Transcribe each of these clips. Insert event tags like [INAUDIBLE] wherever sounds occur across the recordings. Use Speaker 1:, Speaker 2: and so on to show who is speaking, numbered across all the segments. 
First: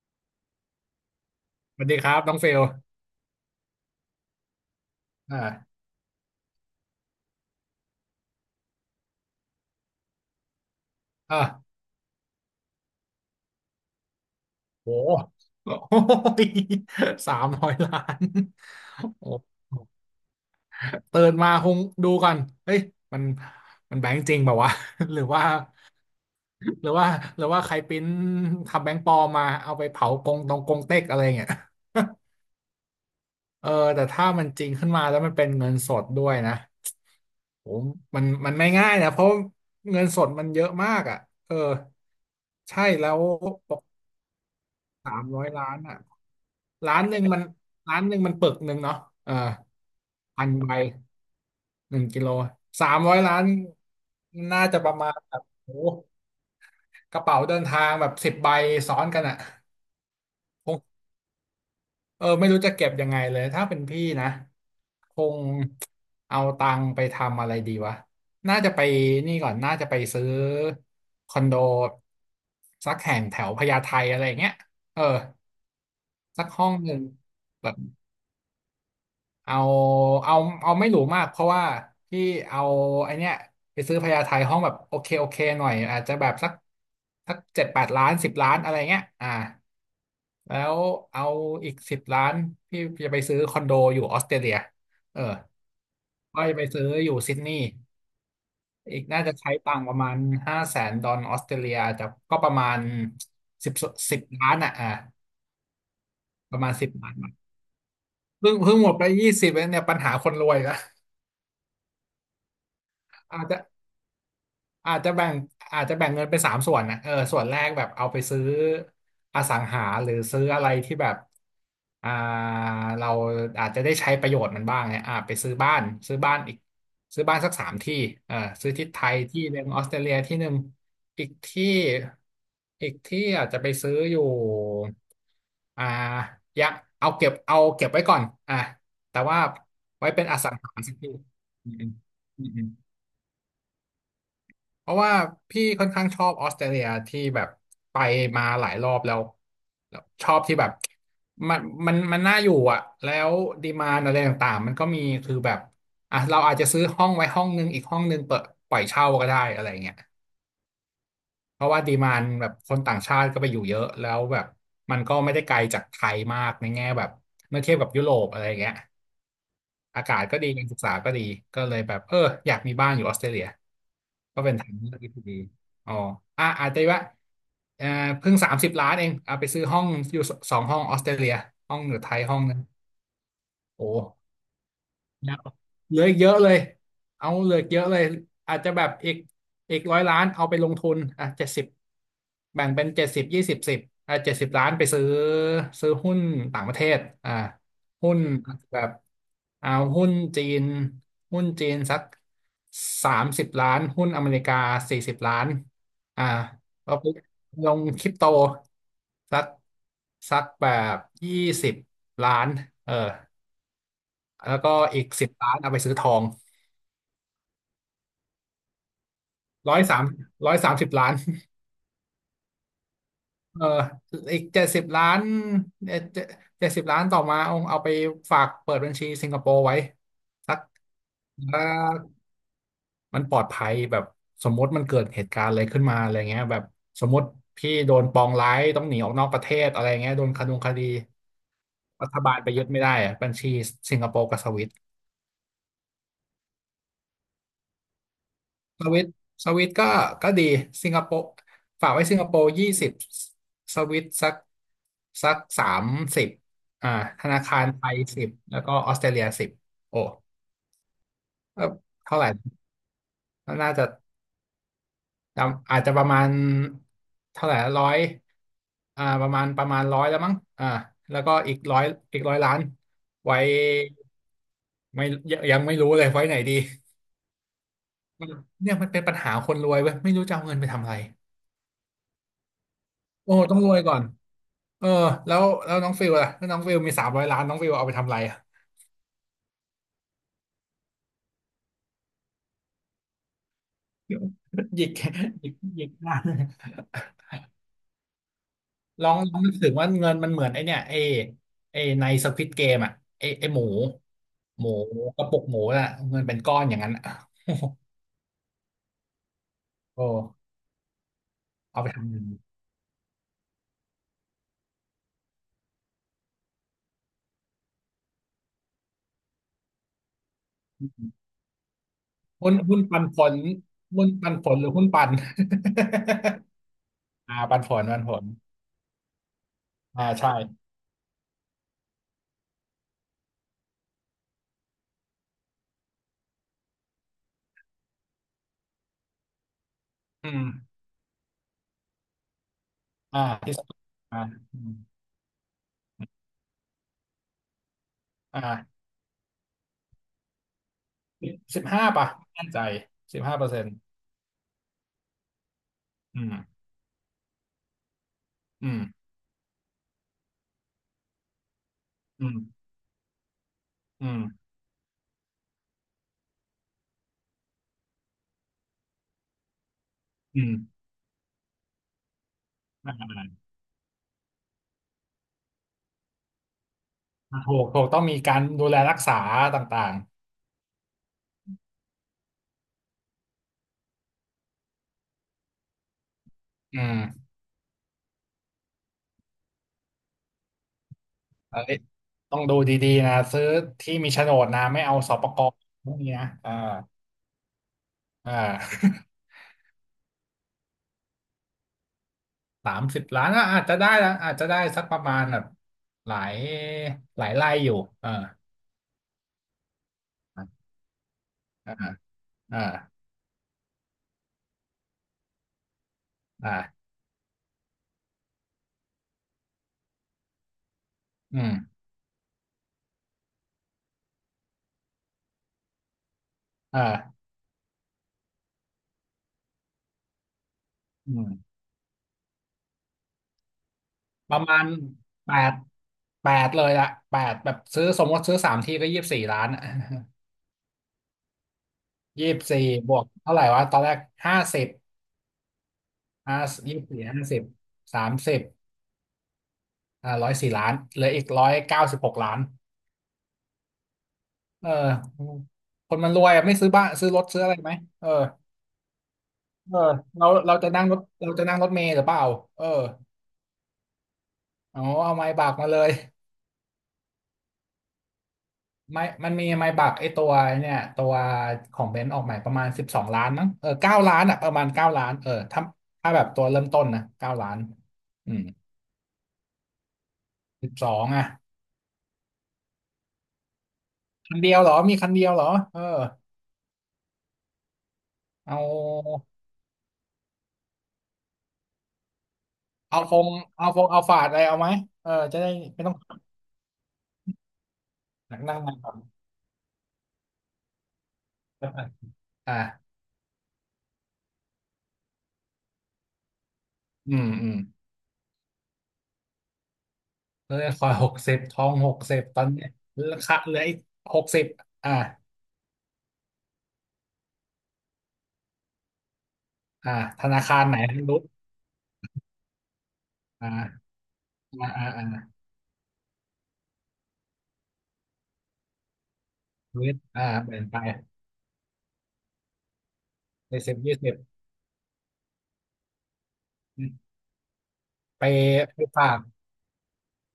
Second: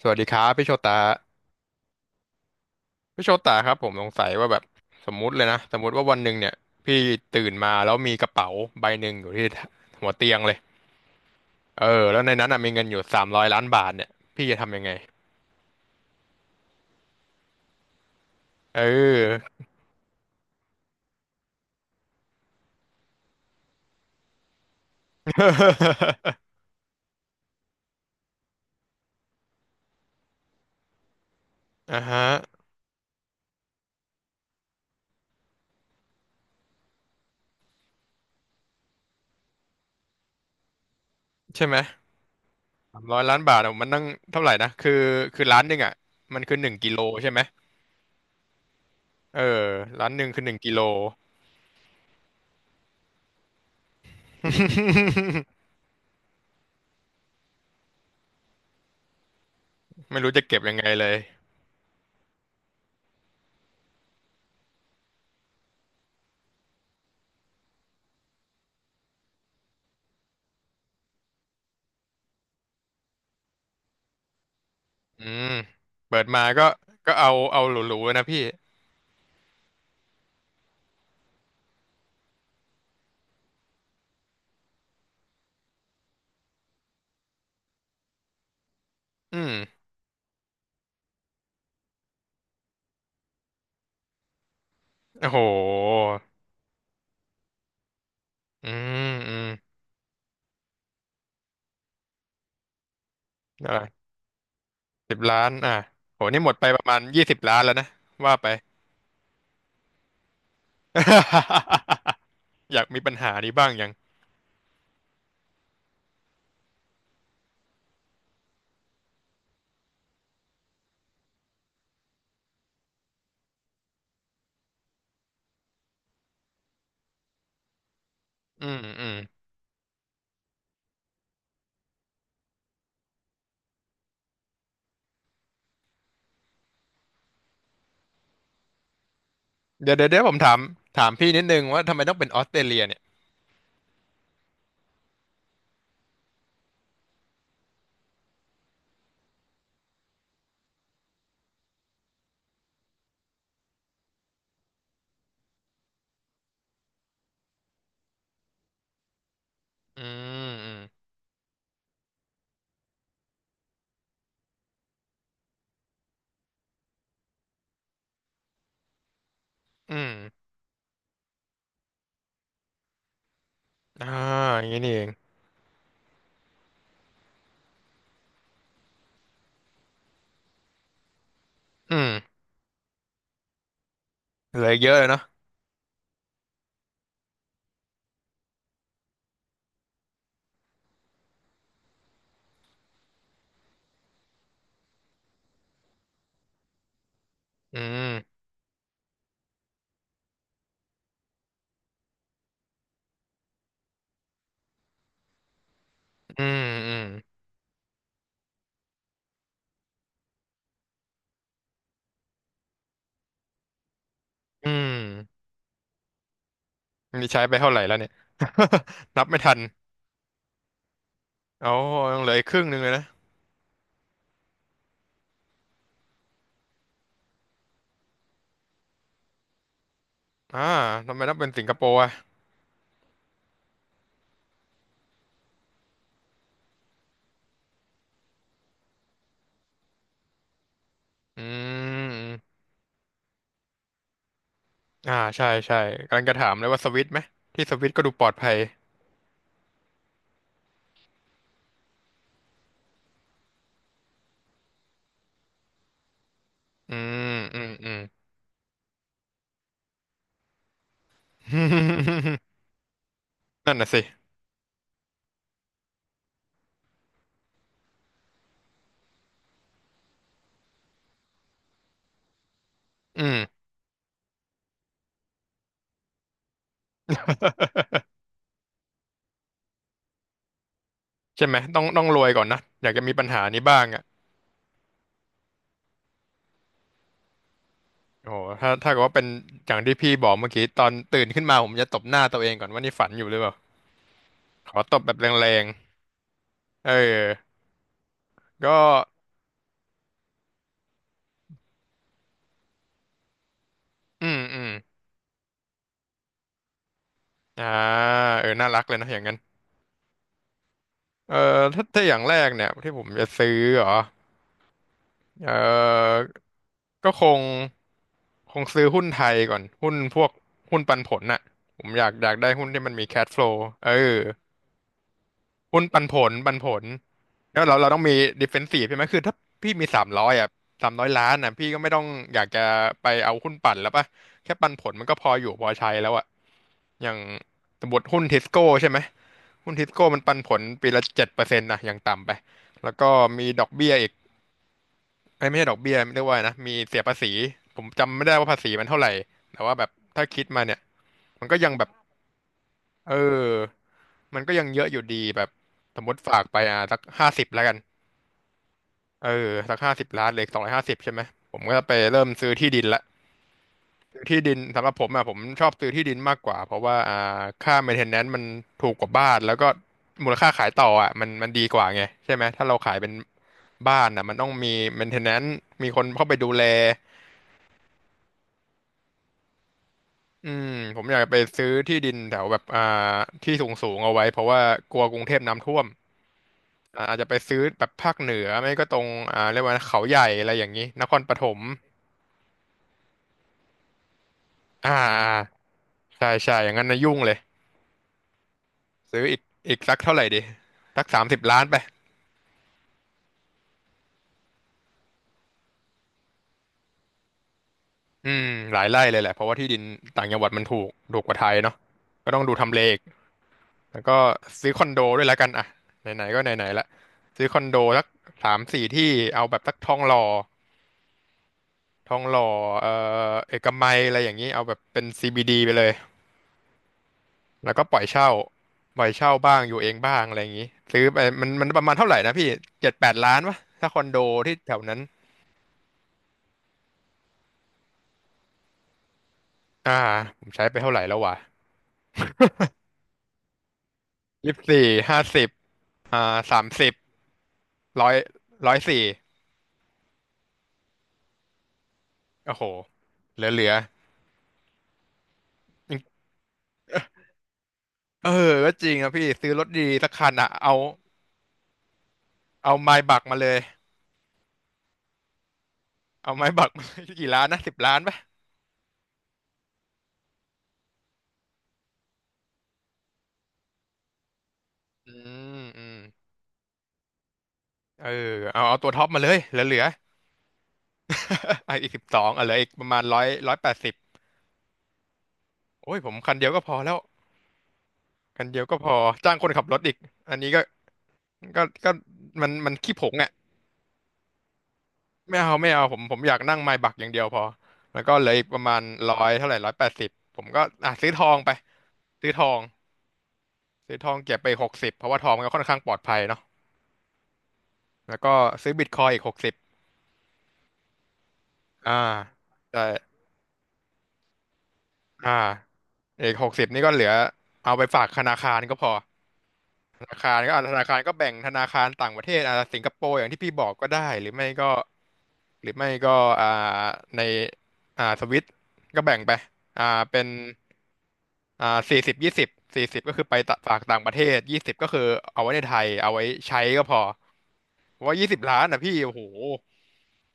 Speaker 1: สวัสดีครับพี่โชตา
Speaker 2: สวัสดีครับน้องเฟล
Speaker 1: พี่โชตาครับผมสงสัยว่าแบบสมมุติเลยนะ
Speaker 2: อ่า
Speaker 1: สมมุติว่าวันหนึ่งเนี่ยพี่ตื่นมาแล้วมีกระเป๋าใบหนึ่งอยู่ที่หัวเตียงเลย
Speaker 2: อ่า
Speaker 1: เออแล้วในนั้นน่ะมีเงินอยู่สามร้อยล้านบาทเนี่ยพี่จะทำยัง
Speaker 2: โห
Speaker 1: ไง
Speaker 2: โอ้ยสามร้อยล้าน
Speaker 1: เ
Speaker 2: โอ้
Speaker 1: ออ
Speaker 2: เติดนมาคงดูก่อนเฮ้ยมัน มันแบงค์จริงเปล่าวะ [LAUGHS] หรือว่าหรือว่าหรือว่าใครปริ้นทำแบงค์ปลอมมาเอาไปเผากงตรงกงเต็กอะไรเงี้ย
Speaker 1: อ่ะฮะ
Speaker 2: [LAUGHS] เออแต่ถ้ามันจริงขึ้นมาแล้วมันเป็นเงินสดด้วยนะผมมันไม่ง่ายนะ เพราะเงินสดมันเยอะมากอ่ะเออ
Speaker 1: ใช่ไหม
Speaker 2: ใช่
Speaker 1: สาม
Speaker 2: แล้
Speaker 1: ร้อ
Speaker 2: ว
Speaker 1: ยล้านบาท
Speaker 2: ป
Speaker 1: อะ
Speaker 2: ก
Speaker 1: มันนั่งเท่าไหร่นะคือ
Speaker 2: สามร้
Speaker 1: คื
Speaker 2: อ
Speaker 1: อ
Speaker 2: ย
Speaker 1: ล้าน
Speaker 2: ล้า
Speaker 1: หนึ่
Speaker 2: น
Speaker 1: งอ่ะ
Speaker 2: อ่ะ
Speaker 1: มันคือหนึ่งกิ
Speaker 2: ร้า
Speaker 1: โล
Speaker 2: นหนึ่ง
Speaker 1: ใช่ไห
Speaker 2: มั
Speaker 1: ม
Speaker 2: นร้านหนึ่งมันปึกหนึ่งเนาะเออ
Speaker 1: เออล้านหนึ่งคือ
Speaker 2: พั
Speaker 1: ห
Speaker 2: น
Speaker 1: นึ่งกิ
Speaker 2: ใบ
Speaker 1: โล
Speaker 2: หนึ่งกิโลสามร้อยล้านน่าจะประมาณแบบโอ้โหกระเป๋าเดินทางแบบ10 ใบซ้อนกันอะ
Speaker 1: ไม่รู้จะเก็บ
Speaker 2: ค
Speaker 1: ยัง
Speaker 2: ง
Speaker 1: ไงเลย
Speaker 2: เออไม่รู้จะเก็บยังไงเลย ถ้าเป็นพี่นะคงเอาตังค์ไปทำอะไรดีวะน่าจะไปนี่ก่อนน่าจะไปซื้อคอนโดสักแห่งแถวพญาไทอะไรอย่างเงี้ยเออ
Speaker 1: อืมเปิดมา
Speaker 2: สัก
Speaker 1: ก็
Speaker 2: ห้องหนึ่ง
Speaker 1: ก็เอาเอาหรูๆเลยนะพี่
Speaker 2: เอาเอาเอาไม่หรูมากเพราะว่าพี่เอาไอเนี้ยไปซื้อพญาไทห้องแบบโอเคโอเคหน่อยอาจจะแบบสักเจ็ดแปดล้านสิบล้านอะไรเงี้ยอ่า
Speaker 1: อืม
Speaker 2: แล้วเอาอีกสิบล้านพี่จะไปซื้อคอนโดอยู่ออสเตรเลียเออ
Speaker 1: โอ้โห
Speaker 2: ก็จะไปซื้ออยู่ซิดนีย์
Speaker 1: อื
Speaker 2: อีก
Speaker 1: ม
Speaker 2: น่า
Speaker 1: อื
Speaker 2: จะ
Speaker 1: ม
Speaker 2: ใช้ตังค์ประมาณ500,000ดอลออสเตรเลียอาจจะก็ประมาณสิบ
Speaker 1: อ่า
Speaker 2: สิบล้านอ่ะอ่า
Speaker 1: สิบล้านอ่ะโหนี่หม
Speaker 2: ป
Speaker 1: ด
Speaker 2: ระ
Speaker 1: ไป
Speaker 2: มาณ
Speaker 1: ประ
Speaker 2: สิบ
Speaker 1: มาณ
Speaker 2: ล้าน
Speaker 1: ยี่
Speaker 2: บา
Speaker 1: สิ
Speaker 2: ท
Speaker 1: บล้านแล้วนะว่าไป
Speaker 2: เพิ่งหมดไปยี่สิบเนี่ยปัญหาคนรวยละ
Speaker 1: [LAUGHS] อยากมีปัญหา
Speaker 2: อาจ
Speaker 1: นี้
Speaker 2: จะ
Speaker 1: บ้างยัง
Speaker 2: อาจจะแบ่งอาจจะแบ่งเงินเป็นสามส่วนนะเออส่วนแรกแบบเอาไปซื้ออสังหาหรือซื้ออะไรที่แบบอ่าเราอาจจะได้ใช้ประโยชน์มันบ้างเนี่ยอ่าไปซื้อบ้านอีกซื้อบ้านสักสามที่เออ
Speaker 1: อื
Speaker 2: ซื้อ
Speaker 1: ม
Speaker 2: ที่ไท
Speaker 1: อืม
Speaker 2: ยที่หนึ่งออสเตรเลียที่หนึ่งอีกที่อาจจะไปซื้ออยู่อ่าอยังเอาเก็บไว้ก่อนอ่ะแต่ว่า
Speaker 1: เดี๋ยวเดี๋
Speaker 2: ไว้
Speaker 1: ยวเดี๋ย
Speaker 2: เป็
Speaker 1: ว
Speaker 2: น
Speaker 1: ผ
Speaker 2: อ
Speaker 1: ม
Speaker 2: สั
Speaker 1: ถา
Speaker 2: ง
Speaker 1: ม
Speaker 2: หาสัก
Speaker 1: ถา
Speaker 2: ที
Speaker 1: มพี่นิดนึง
Speaker 2: อื
Speaker 1: ว่า
Speaker 2: ม
Speaker 1: ทำไมต้องเป็นออ
Speaker 2: อื
Speaker 1: สเตร
Speaker 2: ม
Speaker 1: เลียเนี่ย
Speaker 2: เพราะว่าพี่ค่อนข้างชอบออสเตรเลียที่แบบไปมาหลายรอบแล้วแล้วชอบที่แบบมันมันน่าอยู่อ่ะแล้วดีมานอะไรต่างๆมันก็มีคือแบบอ่ะเราอาจจะซื้อห้องไว้ห้องนึงอีกห้องนึงเปิดปล่อยเช่าก็ได้อะไรเงี้ย
Speaker 1: อืมอืม
Speaker 2: เพราะว่าดีมานแบบคนต่างชาติก็ไปอยู่เยอะแล้วแบบมันก็ไม่ได้ไกลจากไทยมากในแง่แบบเมื่อเทียบกับยุโรปอะไรเงี้ย
Speaker 1: อื
Speaker 2: อา
Speaker 1: ม
Speaker 2: กาศก็ดีการศึกษาก็ดีก็เลยแบบเอออยากมีบ้านอยู่ออสเตรเลีย
Speaker 1: อ่า
Speaker 2: ก็เป็น
Speaker 1: อย่า
Speaker 2: ทา
Speaker 1: ง
Speaker 2: ง
Speaker 1: นี้
Speaker 2: เลื
Speaker 1: นี่
Speaker 2: อก
Speaker 1: เอง
Speaker 2: ที่ดีอ๋ออ่ะอาจจะว่าเอ่อเพิ่งสามสิบล้านเองเอาไปซื้อห้องอยู่สองห้องออสเตรเลียห้องอ
Speaker 1: อื
Speaker 2: ยู่ไท
Speaker 1: ม
Speaker 2: ยห้องนึงโอ้
Speaker 1: เหลืออีกเยอะเลยเนาะ
Speaker 2: ยาวเหลืออีกเยอะเลยเอาเหลืออีกเยอะเลย อาจจะแบบอีกอีก100 ล้านเอาไปลงทุนอ่ะเจ็ดสิบแบ่งเป็นเจ็ดสิบยี่สิบสิบอ่ะเจ็ดสิบล้านไปซื้อซื้อหุ้นต่างประเทศอ่า
Speaker 1: อืม
Speaker 2: หุ้นแบบเอาหุ้นจีนหุ้นจีนสักสามสิบล้านหุ้นอเมริกา40 ล้านอ่า
Speaker 1: อืม
Speaker 2: แล้
Speaker 1: อื
Speaker 2: ว
Speaker 1: ม
Speaker 2: ก็ลงคริปโตสักสักแบบ20 ล้านเออ แล้ว
Speaker 1: อื
Speaker 2: ก็อีกสิบ
Speaker 1: ม
Speaker 2: ล้านเอาไปซื้อทอง
Speaker 1: นี่ใช้ไปเท่าไหร่แล้วเนี่ย [LAUGHS] นับไม่ทัน
Speaker 2: ร้อยสาม130 ล้าน
Speaker 1: โอ้ยังเหลืออีกครึ่งหนึ่งเลยนะ
Speaker 2: เอออีกเจ็ดสิบล้านเอ่อเจ็ดสิบล้านต่อมาเอาไปฝากเปิดบัญชีสิงคโปร์ไว้สัก
Speaker 1: อ่าทำไมต้องเป็น
Speaker 2: ถ้า
Speaker 1: สิงคโปร์อ่ะ
Speaker 2: มันปลอดภัยแบบสมมติมันเกิดเหตุการณ์อะไรขึ้นมาอะไรเงี้ยแบบสมมติพี่โดนปองร้ายต้องหนีออกนอกประเทศอะไรเงี้ยโดนคดงคดี
Speaker 1: อื
Speaker 2: รัฐบาลไป
Speaker 1: ม
Speaker 2: ยึดไม่ได้อะบัญชีสิงคโปร์กับสวิต
Speaker 1: อ่าใช่ใช่กำลังจะถามเลยว่าสวิตช์ไหมที่สวิตช์ก็ดูปลอดภัย
Speaker 2: สวิตสวิตก็ดีสิงคโปร์ฝากไว้สิงคโปร์ยี่สิบสวิตสักสักสามสิบอ่า
Speaker 1: อื
Speaker 2: ธ
Speaker 1: ม
Speaker 2: นาคา
Speaker 1: อื
Speaker 2: ร
Speaker 1: ม
Speaker 2: ไท
Speaker 1: อืม
Speaker 2: ยสิบแล้วก็ออสเตรเลียสิบโอ้เออเท่าไหร่
Speaker 1: [LAUGHS]
Speaker 2: น่า
Speaker 1: นั่น
Speaker 2: จะ
Speaker 1: น่ะสิ
Speaker 2: จำอาจจะประมาณเท่าไหร่ร้อยอ่าประมาณประมาณร้อยแล้วมั้งอ่าแล้วก็อีกร้อยอีกร้อยล้าน
Speaker 1: อื
Speaker 2: ไว้
Speaker 1: ม
Speaker 2: ไม่ยังยังไม่รู้เลยไว้ไหนดีเนี่ยมันเป็นปัญหาคนรวยเว้ยไม่รู้จะเอาเงินไปทำอะไร
Speaker 1: ใช่ไหมต้องต้องรวยก่อนนะอยากจะมีปัญ
Speaker 2: โอ้
Speaker 1: หา
Speaker 2: ต้อ
Speaker 1: นี้
Speaker 2: งรว
Speaker 1: บ้า
Speaker 2: ย
Speaker 1: ง
Speaker 2: ก่อ
Speaker 1: อ่ะ
Speaker 2: น เออแล้วน้องฟิลล่ะถ้าน้องฟิลมีสามร้อยล้านน้องฟิลเอาไปทำอะไร
Speaker 1: โอ้
Speaker 2: อะ
Speaker 1: โหถ้าถ้าเกิดว่าเป็นอย่างที่พี่บอกเมื่อกี้ตอนตื่นขึ้นมาผมจะตบหน้าตัวเองก่อนว่านี่ฝันอยู่หรือเปล่าข
Speaker 2: [LAUGHS]
Speaker 1: อ
Speaker 2: หยิก
Speaker 1: ตบแบบแร
Speaker 2: หยิก
Speaker 1: ง
Speaker 2: หยิกล้าน
Speaker 1: ๆเออก็
Speaker 2: ลองนึกถึงว่าเงินมันเหมือนไอเนี่ยไอในสควิดเกมอ่ะไอหมู
Speaker 1: อืมอื
Speaker 2: ห
Speaker 1: ม
Speaker 2: มูกระปุกหมูน่ะเงินเป็นก้อนอย่างนั้นอะ
Speaker 1: อ่าเออน่ารักเลยนะอย่างนั้น
Speaker 2: [LAUGHS] โอ้
Speaker 1: เออ
Speaker 2: เอา
Speaker 1: ถ้า
Speaker 2: ไป
Speaker 1: ถ้า
Speaker 2: ทำ
Speaker 1: อ
Speaker 2: เงิ
Speaker 1: ย่าง
Speaker 2: น
Speaker 1: แรกเนี่ยที่ผมจะซื้อเหรอเออก็คง คงซื้อหุ้นไทยก่อนหุ้นพวกหุ้นปันผลน่ะผมอยากอยากได้
Speaker 2: หุ้น
Speaker 1: หุ้น
Speaker 2: หุ้น
Speaker 1: ที่มัน
Speaker 2: ปั
Speaker 1: มี
Speaker 2: นผ
Speaker 1: cash
Speaker 2: ล
Speaker 1: flow เอ
Speaker 2: หุ้น
Speaker 1: อ
Speaker 2: ปันผลหรือหุ้นปัน
Speaker 1: หุ้นปันผลปันผล
Speaker 2: [LAUGHS] อ่าปั
Speaker 1: แล้
Speaker 2: น
Speaker 1: ว
Speaker 2: ผ
Speaker 1: เรา
Speaker 2: ล
Speaker 1: เรา
Speaker 2: ปั
Speaker 1: ต้อง
Speaker 2: นผ
Speaker 1: มี
Speaker 2: ล
Speaker 1: defensive ใช่ไหมคือถ้าพี่มีสา
Speaker 2: อ่า
Speaker 1: มร้อ
Speaker 2: ใช่
Speaker 1: ยอ่ะสามร้อยล้านอ่ะพี่ก็ไม่ต้องอยากจะไปเอาหุ้นปั่นแล้วป่ะแค่ปันผลมันก็พออยู่พอใช้แล้วอ่ะอย่างสมมติหุ้นทิสโก้ใช่ไหมหุ้นทิสโก้มัน
Speaker 2: อื
Speaker 1: ปัน
Speaker 2: ม
Speaker 1: ผลปีละเจ็ดเปอร์เซ็นต์นะอย่างต่ำไปแล้วก็
Speaker 2: อ่า
Speaker 1: มี
Speaker 2: ที่ส
Speaker 1: ดอกเบี้ยอีก
Speaker 2: อ่าอืม
Speaker 1: ไอ้ยไม่ใช่ดอกเบี้ยเรียกว่าไงนะมีเสียภาษีผมจำไม่ได้ว่าภาษี
Speaker 2: อ่า
Speaker 1: มันเท่าไหร่แต่ว่าแบบถ้าคิดมาเนี่ยมันก็
Speaker 2: สิบ
Speaker 1: ยังแบ
Speaker 2: ห้า
Speaker 1: บ
Speaker 2: ป่ะไม่แน่ใจ
Speaker 1: เ
Speaker 2: สิบห้าเปอร์เซ็น
Speaker 1: ออ
Speaker 2: ต์
Speaker 1: มันก็ยังเยอะอยู่ดีแบบสมม
Speaker 2: อื
Speaker 1: ติ
Speaker 2: ม
Speaker 1: ฝากไปอ่ะสักห้าสิบแล้วกัน
Speaker 2: อืม
Speaker 1: เออสักห้าสิบล้านเหลือสองร้อยห้าสิบใช่ไหมผมก็จะไปเริ่
Speaker 2: อื
Speaker 1: มซื้อ
Speaker 2: ม
Speaker 1: ที่ดินละ
Speaker 2: อื
Speaker 1: ซื้อที่
Speaker 2: ม
Speaker 1: ดินสำหรับผมอ่ะผมชอบซื้อที่ดินมากกว่าเพราะว่าค่า maintenance มันถูกกว่าบ้านแล้วก็มูล
Speaker 2: อื
Speaker 1: ค่า
Speaker 2: ม
Speaker 1: ขายต่ออ่ะมันมันดีกว่าไงใช่ไหมถ้าเรา
Speaker 2: ไม่
Speaker 1: ขาย
Speaker 2: เป็
Speaker 1: เป็
Speaker 2: น
Speaker 1: น
Speaker 2: ไร
Speaker 1: บ้านอ่ะมันต้องมี maintenance มีคนเข้าไปดูแล
Speaker 2: ถูกต้องมีการดูแลรักษาต่าง
Speaker 1: อืมผมอยากไปซื้อที่ดินแถวแบบที่สูงสูงเอาไว้เพราะว่ากลัวกรุงเทพน้ำท่วม
Speaker 2: ๆอืม
Speaker 1: อ่าอาจจะไปซื้อแบบภาคเหนือไม่ก็ตรงเรียกว่าเขาใหญ่อะไรอย่างนี้นครปฐม
Speaker 2: เอันนี้ยต้องดูดีๆนะซื้อที่มีโฉนดนะไม่
Speaker 1: อ่า
Speaker 2: เอาสป
Speaker 1: อ่า
Speaker 2: กพวกนี้นะ
Speaker 1: ใช่
Speaker 2: เอ่า
Speaker 1: ใช่อย่างนั้นนะยุ่งเลย
Speaker 2: อ่า [LAUGHS]
Speaker 1: ซื้ออีกอีกสักเท่าไหร่ดีสักสามสิบล้านไป
Speaker 2: 30 ล้านก็อาจจะได้ละอาจจะได้สักประมาณแบบหลายหลายไร่อยู่เออ
Speaker 1: อืมหลายไร่เลยแหละเพราะว่าที่ดินต่างจังหวัดมัน
Speaker 2: อ่า
Speaker 1: ถูกถูกกว่าไทยเนาะ
Speaker 2: อ่า
Speaker 1: ก็ต้องดูทำเลอีกแล้วก็ซื้อคอนโดด้วยแล้วกันอ่ะไหนๆก็ไหนๆละ
Speaker 2: อ่า
Speaker 1: ซื้อคอนโดสักสามสี่ที่เอาแบบสักทองหล่อ
Speaker 2: อืม
Speaker 1: ทองหล่อเอ่อเอกมัยอะไรอย่างนี้เอาแบบเป็น CBD ไปเลย
Speaker 2: อ่า
Speaker 1: แล้วก็ปล่อยเช่าปล่อยเช่าบ้างอยู่เองบ้างอะไรอย่างนี้ ซื้อ
Speaker 2: อื
Speaker 1: ไป
Speaker 2: ม
Speaker 1: มันมันประมาณเท่าไหร่นะพี่เจ็ดแปดล้านวะถ้าคอนโด
Speaker 2: ประ
Speaker 1: ที่
Speaker 2: มาณ
Speaker 1: แถวนั้น
Speaker 2: แปดแปดเลยอะแปดแบบซื้อสมมติซื้อสามทีก็24 ล้านอะ
Speaker 1: อ่าผมใช้ไปเท่าไหร่แล้ววะ
Speaker 2: [LAUGHS] 24บวกเท่าไหร่วะตอนแรกห้า
Speaker 1: ยี่
Speaker 2: สิ
Speaker 1: สิบ
Speaker 2: บ
Speaker 1: สี่ห้าสิบอ่า
Speaker 2: ห้า
Speaker 1: สาม
Speaker 2: ยี่สิบ
Speaker 1: สิบ
Speaker 2: สี่ห้าสิบสา
Speaker 1: ร้อ
Speaker 2: ม
Speaker 1: ย
Speaker 2: สิบ
Speaker 1: ร้อยสี่
Speaker 2: อ่า104 ล้านเหลืออีก196 ล้าน
Speaker 1: โอ้โหเหลือเหลือ
Speaker 2: เออคนมันรวยอะไม่ซื้อบ้านซื้อรถซื้ออะไรไหมเออ
Speaker 1: เออก็จริงนะพี่ ซื้อรถ
Speaker 2: เออ
Speaker 1: ดีสักคันอ่ะ เอา
Speaker 2: เราจะนั่งรถเมล์หรือเปล่าเออ
Speaker 1: เอาไม้บักมาเลย
Speaker 2: เอาไม้บากมาเลย
Speaker 1: เอาไม้บักมาเลย [LAUGHS] กี่ล้านนะสิบล้านปะ
Speaker 2: ไม่มันมีไมบักไอตัวเนี่ยตัวของเบนซ์ออกใหม่ประมาณ12 ล้านมั้งเออเก้าล้านอ่ะประมาณเก้าล้า
Speaker 1: อื
Speaker 2: นเออถ้า
Speaker 1: มอืม
Speaker 2: ถ้าแบบตัวเริ่มต้นนะเก้าล้าน
Speaker 1: เออ
Speaker 2: อืม
Speaker 1: เอาเอาตัวท็อปมาเลยเหลือเหลือ
Speaker 2: สิบสองอ่ะ
Speaker 1: [LAUGHS] ไออีก12อ่ะเหลืออีกประมาณร้อยร้อยแปดสิบ
Speaker 2: คันเดียวเหรอมีคันเดียวเหรอเออ
Speaker 1: โอ้ยผมคันเดียวก็พอแล้วคัน
Speaker 2: เอ
Speaker 1: เดียวก็พอ
Speaker 2: า
Speaker 1: จ้างคนขับรถอีกอันนี้ก็มันขี้
Speaker 2: เอา
Speaker 1: ผ
Speaker 2: ฟ
Speaker 1: ง
Speaker 2: ง
Speaker 1: อ่ะ
Speaker 2: เอาฝาดอะไรเอาไหมเออ
Speaker 1: ไม่
Speaker 2: จะได้
Speaker 1: เอาไม่เอา
Speaker 2: ไม่ต้อ
Speaker 1: ผ
Speaker 2: ง
Speaker 1: มผมอยากนั่งไมบักอย่างเดียวพอแล้วก็เหลื
Speaker 2: ห
Speaker 1: อ
Speaker 2: นัก
Speaker 1: อีกป
Speaker 2: นั่ง
Speaker 1: ระ
Speaker 2: นา
Speaker 1: มา
Speaker 2: น
Speaker 1: ณ
Speaker 2: ก่อน
Speaker 1: ร้อยเท่าไหร่ร้อยแปดสิบผมก็อ่ะซื้อทองไปซื้อทอ
Speaker 2: อ่า
Speaker 1: งซื้อทองเก็บไปหกสิบเพราะว่าทองมันก็ค่อนข้างปลอดภัยเนาะ
Speaker 2: อืมอืม
Speaker 1: แล้วก็ซื้อบิตคอยอีกหกสิบ
Speaker 2: เออคอยหกสิบทองห
Speaker 1: อ่า
Speaker 2: กสิบตอนเนี้ย
Speaker 1: แต่
Speaker 2: ราคาเหลืออีกหกสิบอ่า
Speaker 1: อ่าอีกหกสิบนี่ก็เหลือเอาไปฝากธนาคารก็พอ
Speaker 2: อ่า
Speaker 1: ธนา
Speaker 2: ธ
Speaker 1: คาร
Speaker 2: นา
Speaker 1: ก็
Speaker 2: คารไหนรู้
Speaker 1: แบ่งธนาคารต่างประเทศอ่ะสิงคโปร์อย่างที่พี่บอกก็
Speaker 2: อ่ะ
Speaker 1: ได้หรือไม่ก็
Speaker 2: อ่าอ่าอ่า
Speaker 1: หรือไม่ก็อ่าในสวิตก็แบ่งไปอ่า
Speaker 2: รู้
Speaker 1: เป็
Speaker 2: อ่า
Speaker 1: น
Speaker 2: เปลี่ยนไป
Speaker 1: 40 20สี่สิบก็คือไปตะ
Speaker 2: ในสิ
Speaker 1: ฝา
Speaker 2: บ
Speaker 1: ก
Speaker 2: ยี่
Speaker 1: ต่างป
Speaker 2: สิ
Speaker 1: ระ
Speaker 2: บ
Speaker 1: เทศยี่สิบก็คือเอาไว้ในไทยเอาไว้ใช้ก็พอเพราะว่า
Speaker 2: ไป
Speaker 1: ยี่สิบล้านอ่ะ
Speaker 2: ไป
Speaker 1: พี่
Speaker 2: ฝา
Speaker 1: โอ้
Speaker 2: ก
Speaker 1: โห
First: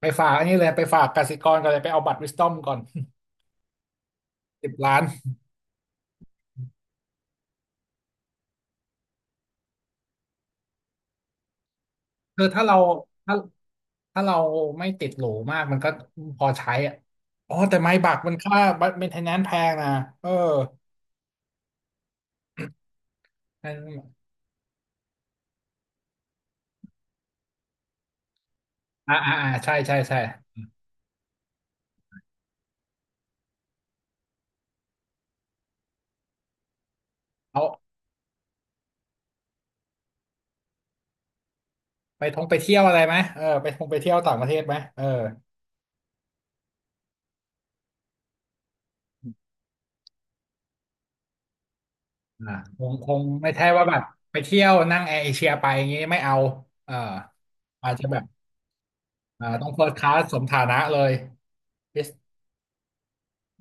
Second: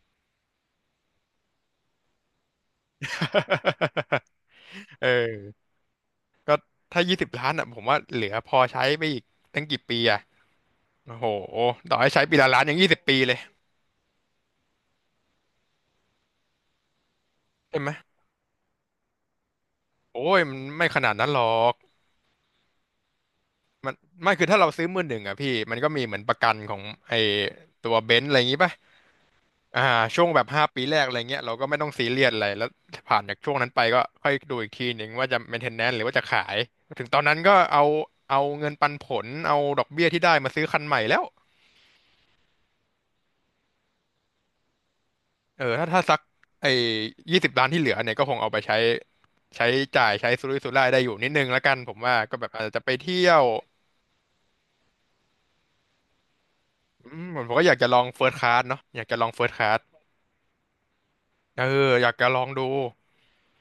Speaker 2: ไปฝากอันนี้เลยไปฝากกสิกรก่อนเลยไปเอาบัตรวิสตอมก่อน
Speaker 1: [LAUGHS]
Speaker 2: [LAUGHS] สิบล้า
Speaker 1: เ
Speaker 2: น
Speaker 1: ออก็20 ล้านอ่ะผมว่าเหลือพอใช้ไปอีกตั้งกี่ปีอ่ะโอ้โหต่อให้ใช้ปี
Speaker 2: คือ
Speaker 1: ละล้านยัง20 ปีเล
Speaker 2: ถ้า
Speaker 1: ย
Speaker 2: ถ้าเราไม่ติดหรูมากมันก็พอใช้อ่ะอ๋อแต่
Speaker 1: ใช่ไหม
Speaker 2: ไม้บักมันค่าบัตรเมนเทนแนนซ์แพงนะ
Speaker 1: โอ้
Speaker 2: เออ
Speaker 1: ยมันไม่ขนาดนั้นหรอกมัน
Speaker 2: อ
Speaker 1: ไม่คือถ้าเราซื้อมือหนึ่งอ่ะพี่มันก็มีเหมือนประกันของไอ้ตัวเบนซ์อะไรอย่างงี้ป่ะ
Speaker 2: ่าอ่าอ่าใช่
Speaker 1: อ่า
Speaker 2: ใช่ใช่
Speaker 1: ช่วงแบบ5 ปีแรกอะไรเงี้ยเราก็ไม่ต้องซีเรียสอะไรแล้วผ่านจากช่วงนั้นไปก็ค่อยดูอีกทีหนึ่งว่าจะ maintenance หรือว่าจะขายถึงตอนนั้นก็
Speaker 2: เอา
Speaker 1: เอาเงินปันผลเอาดอกเบี้ยที่ได้มาซื้อคันใหม่แล้ว
Speaker 2: ไปท่องไปเที่ยวอะไรไหมเออไปท่องไปเที่ยวต่างประเทศไหมเออ
Speaker 1: เออถ้าสักไอ้ยี่สิบล้านที่เหลือเนี่ยก็คงเอาไปใช้ใช้จ่ายใช้สุรุ่ยสุร่ายได้อยู่นิดนึงแล้วกันผมว่าก็แบบ
Speaker 2: อ่า
Speaker 1: อาจ
Speaker 2: ค
Speaker 1: จะไป
Speaker 2: งค
Speaker 1: เที่
Speaker 2: ง
Speaker 1: ยว
Speaker 2: ไม่ใช่ว่าแบบไปเที่ยวนั่งแอร์เอเชียไปอย่างงี้ไม่เอาเออ
Speaker 1: อืมผมก็อยากจะ
Speaker 2: อา
Speaker 1: ล
Speaker 2: จ
Speaker 1: อ
Speaker 2: จะ
Speaker 1: ง
Speaker 2: แบ
Speaker 1: เฟิ
Speaker 2: บ
Speaker 1: ร์สคลาสเนาะอยากจะลองเฟิ
Speaker 2: อ่า
Speaker 1: ร์สค
Speaker 2: ต้
Speaker 1: ลา
Speaker 2: อง
Speaker 1: ส
Speaker 2: เฟิร์สคลาสสมฐานะเลย
Speaker 1: เออ
Speaker 2: บิ
Speaker 1: อ
Speaker 2: ส
Speaker 1: ยากจะลองดู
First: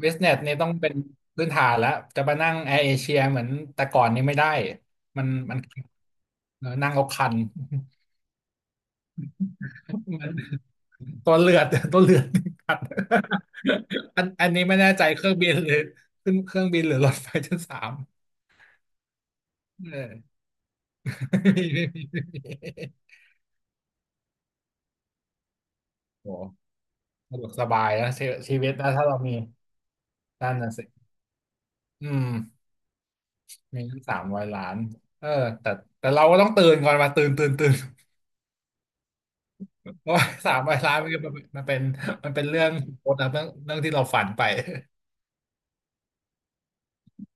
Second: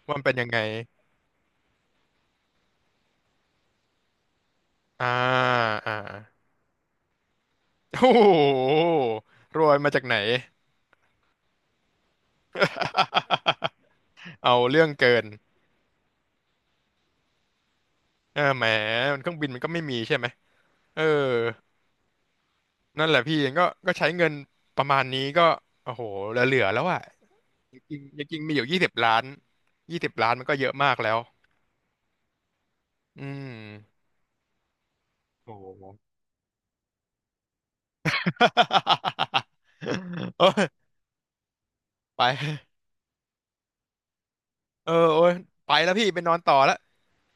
Speaker 2: บิ
Speaker 1: ว่า
Speaker 2: ส
Speaker 1: มัน
Speaker 2: เน
Speaker 1: เป็น
Speaker 2: ส
Speaker 1: ยัง
Speaker 2: นี่
Speaker 1: ไง
Speaker 2: ต้องเป็นพื้นฐานแล้วจะมานั่งแอร์เอเชียเหมือนแต่ก่อนนี่ไม่ได้
Speaker 1: อ่า
Speaker 2: มัน
Speaker 1: อ่า
Speaker 2: เออนั่งเอาคัน
Speaker 1: โอ้โหรวยมาจาก
Speaker 2: [LAUGHS]
Speaker 1: ไหน
Speaker 2: มันตัวเลือดตัวเลือดคัน [LAUGHS]
Speaker 1: [LAUGHS]
Speaker 2: อัน
Speaker 1: เอา
Speaker 2: นี้ไม่
Speaker 1: เรื่อง
Speaker 2: แน่ใจ
Speaker 1: เกิ
Speaker 2: เค
Speaker 1: น
Speaker 2: รื่องบินหรือขึ้นเครื่องบินหรือรถไฟชั้นสาม
Speaker 1: เออแหมมันเครื่องบินมันก็ไม่มี
Speaker 2: เอ
Speaker 1: ใช่ไหม
Speaker 2: อ
Speaker 1: เออ
Speaker 2: [LAUGHS] ไม่มีไม่มีไม่มี
Speaker 1: นั่นแหละพี่ก็ก็ใช้เงินประมาณนี้ก็โอ้โห
Speaker 2: โอ้
Speaker 1: เหลือๆแล้วอ่ะ
Speaker 2: สะดวกสบาย
Speaker 1: จริง
Speaker 2: นะ
Speaker 1: ๆจ
Speaker 2: ชี
Speaker 1: ริงๆมี
Speaker 2: ชี
Speaker 1: อยู่
Speaker 2: วิต
Speaker 1: ยี่
Speaker 2: นะ
Speaker 1: สิบ
Speaker 2: ถ้า
Speaker 1: ล้า
Speaker 2: เรา
Speaker 1: น
Speaker 2: มี
Speaker 1: ยี่สิบล้านมัน
Speaker 2: นั่
Speaker 1: ก็
Speaker 2: น
Speaker 1: เย
Speaker 2: น่ะ
Speaker 1: อะมาก
Speaker 2: สิ
Speaker 1: แล้ว
Speaker 2: อืม
Speaker 1: อื
Speaker 2: มีทั้ง
Speaker 1: ม
Speaker 2: สามร้อยล้านเออ
Speaker 1: โอ้
Speaker 2: แต่
Speaker 1: โห
Speaker 2: แต่เราก็ต้องตื่นก่อนมาตื่นตื่นตื่น เพราะว่า
Speaker 1: [LAUGHS] โอ้
Speaker 2: [LAUGHS] สามร้อย
Speaker 1: ย
Speaker 2: ล้านมันก็ม็นมันเป็น
Speaker 1: ไป
Speaker 2: มันเป็นเรื่องโคตรนะเรื่องที่เราฝันไป
Speaker 1: เออโอ้ยไปแล้วพี่ไปนอนต่อแล้ว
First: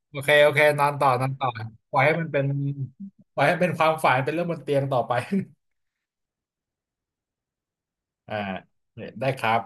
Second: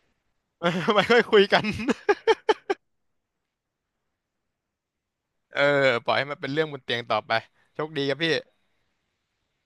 Speaker 2: โอเคโอเคนอ
Speaker 1: [LAUGHS]
Speaker 2: น
Speaker 1: ไม่
Speaker 2: ต่อ
Speaker 1: ค่อย
Speaker 2: นอน
Speaker 1: คุย
Speaker 2: ต่อ
Speaker 1: กัน
Speaker 2: ปล่อยให้
Speaker 1: [LAUGHS]
Speaker 2: มันเป็นปล่อยให้เป็นความฝันเป็นเรื่องบนเตียงต่อไป
Speaker 1: เออ
Speaker 2: [LAUGHS]
Speaker 1: ปล่อยให้มันเป็นเรื่องบนเตียงต่อไปโชคดีครับพี่
Speaker 2: อ่าได้ครับ